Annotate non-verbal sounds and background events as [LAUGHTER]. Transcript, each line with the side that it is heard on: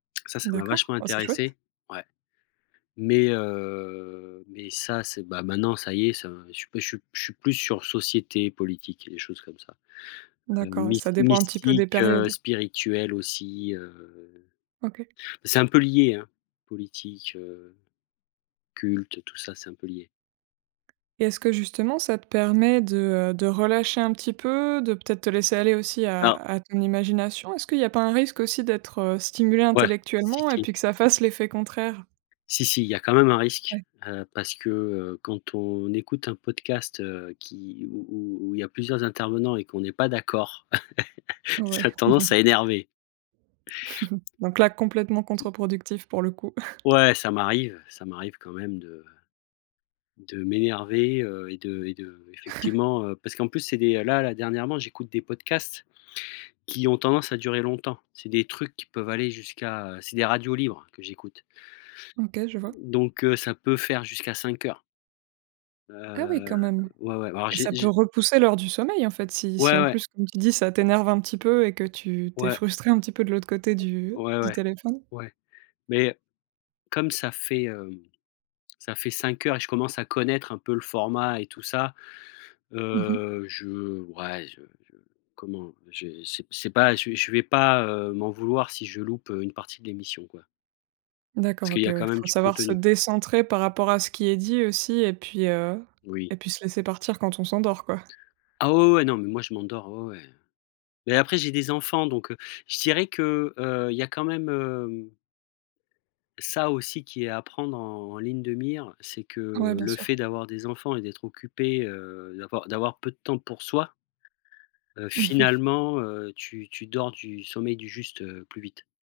left: Ça, ça m'a
right: D'accord.
left: vachement
right: Oh! C'est chouette!
left: intéressé. Ouais mais heu, mais ça, c'est, bah, maintenant, ça y est, ça, je suis je suis p je suis plus sur société politique et les choses comme ça. Hem,
right: D'accord, ouais.
left: mys
right: Ça dépend un petit peu des
left: mystique, heu,
right: périodes.
left: spirituel aussi, heu,
right: OK.
left: c'est un peu lié, hein! Politique, heu, culte, tout ça, c'est un peu lié.
right: Et est-ce que, justement, ça te permet de, heu, de relâcher un petit peu, de peut-être te laisser aller aussi à
left: Alors
right: à ton imagination? Est-ce qu'il y pas un risque aussi d'être, heu, stimulé
left: Ouais, si
right: intellectuellement et
left: si!
right: puis que ça fasse l'effet contraire?
left: Si, si, il y a quand même un risque,
right: Ouais.
left: heu, parce que, heu, quand on écoute un podcast, heu, qui où où où où il y a plusieurs intervenants et qu'on est pas d'accord, [LAUGHS] ça a
right: Ouais.
left: tendance à
right: [CHUCKLES]
left: énerver.
right: [CHUCKLES] Donc là, complètement
left: Tu
right: contre-productif, pour le coup. [CHUCKLES]
left: Ouais, ça m'arrive, ça m'arrive quand même de de m'énerver, heu, et de et
right: [CHUCKLES]
left: d'effectivement, heu parce qu'en plus, c'est des là, là, dernièrement j'écoute des podcasts qui ont tendance à durer longtemps. C'est des trucs qui peuvent aller jusqu'à, heu c'est des radios libres que j'écoute.
right: OK, je vois.
left: Donc heu, ça peut faire jusqu'à 5 heures.
right: Ah, oui,
left: Heu,
right: quand même
left: ouais, ouais, alors
right: et
left: j'ai
right: ça peut
left: j
right: repousser l'heure du sommeil, en fait, si si,
left: Ouais,
right: en
left: ouais!
right: plus, comme tu dis: «Ça t'énerve un petit peu» et que tu tu es
left: Ouais.
right: frustré un petit peu de l'autre côté
left: O
right: du
left: ouais,
right: du
left: ouais.
right: téléphone.
left: Ouais, mais comme ça fait, hem, ça fait 5 heures et je commence à connaître un peu le format et tout ça.
right: Mmh mh.
left: Heu, je ouais, je je comment? j'ai c'est c'est pas je je vais pas, heu, m'en vouloir si je loupe, heu, une partie de l'émission, quoi. Parce
right: D'accord.
left: qu'il
right: OK,
left: y a,
right: ouais.
left: quand même,
right: Faut
left: du
right: savoir se
left: contenu.
right: décentrer par rapport à ce qui est dit aussi et puis, heu,
left: Oui.
right: et puis se laisser partir quand on s'endort, quoi.
left: Ah, ouais, ouais, non mais moi, je m'endors. Ouais, ouais, heu, mais après j'ai des enfants donc heu, je dirais que, heu, il y a quand même, hem ça aussi qui est à prendre en en ligne de mire. C'est
right: Ouais,
left: que,
right: bien
left: le
right: sûr.
left: fait d'avoir des enfants et d'être occupé, heu, d'avoir d'avoir peu de temps pour soi heu,
right: Mmh mh.
left: finalement, heu, tu tu dors du sommeil du juste, heu, plus vite.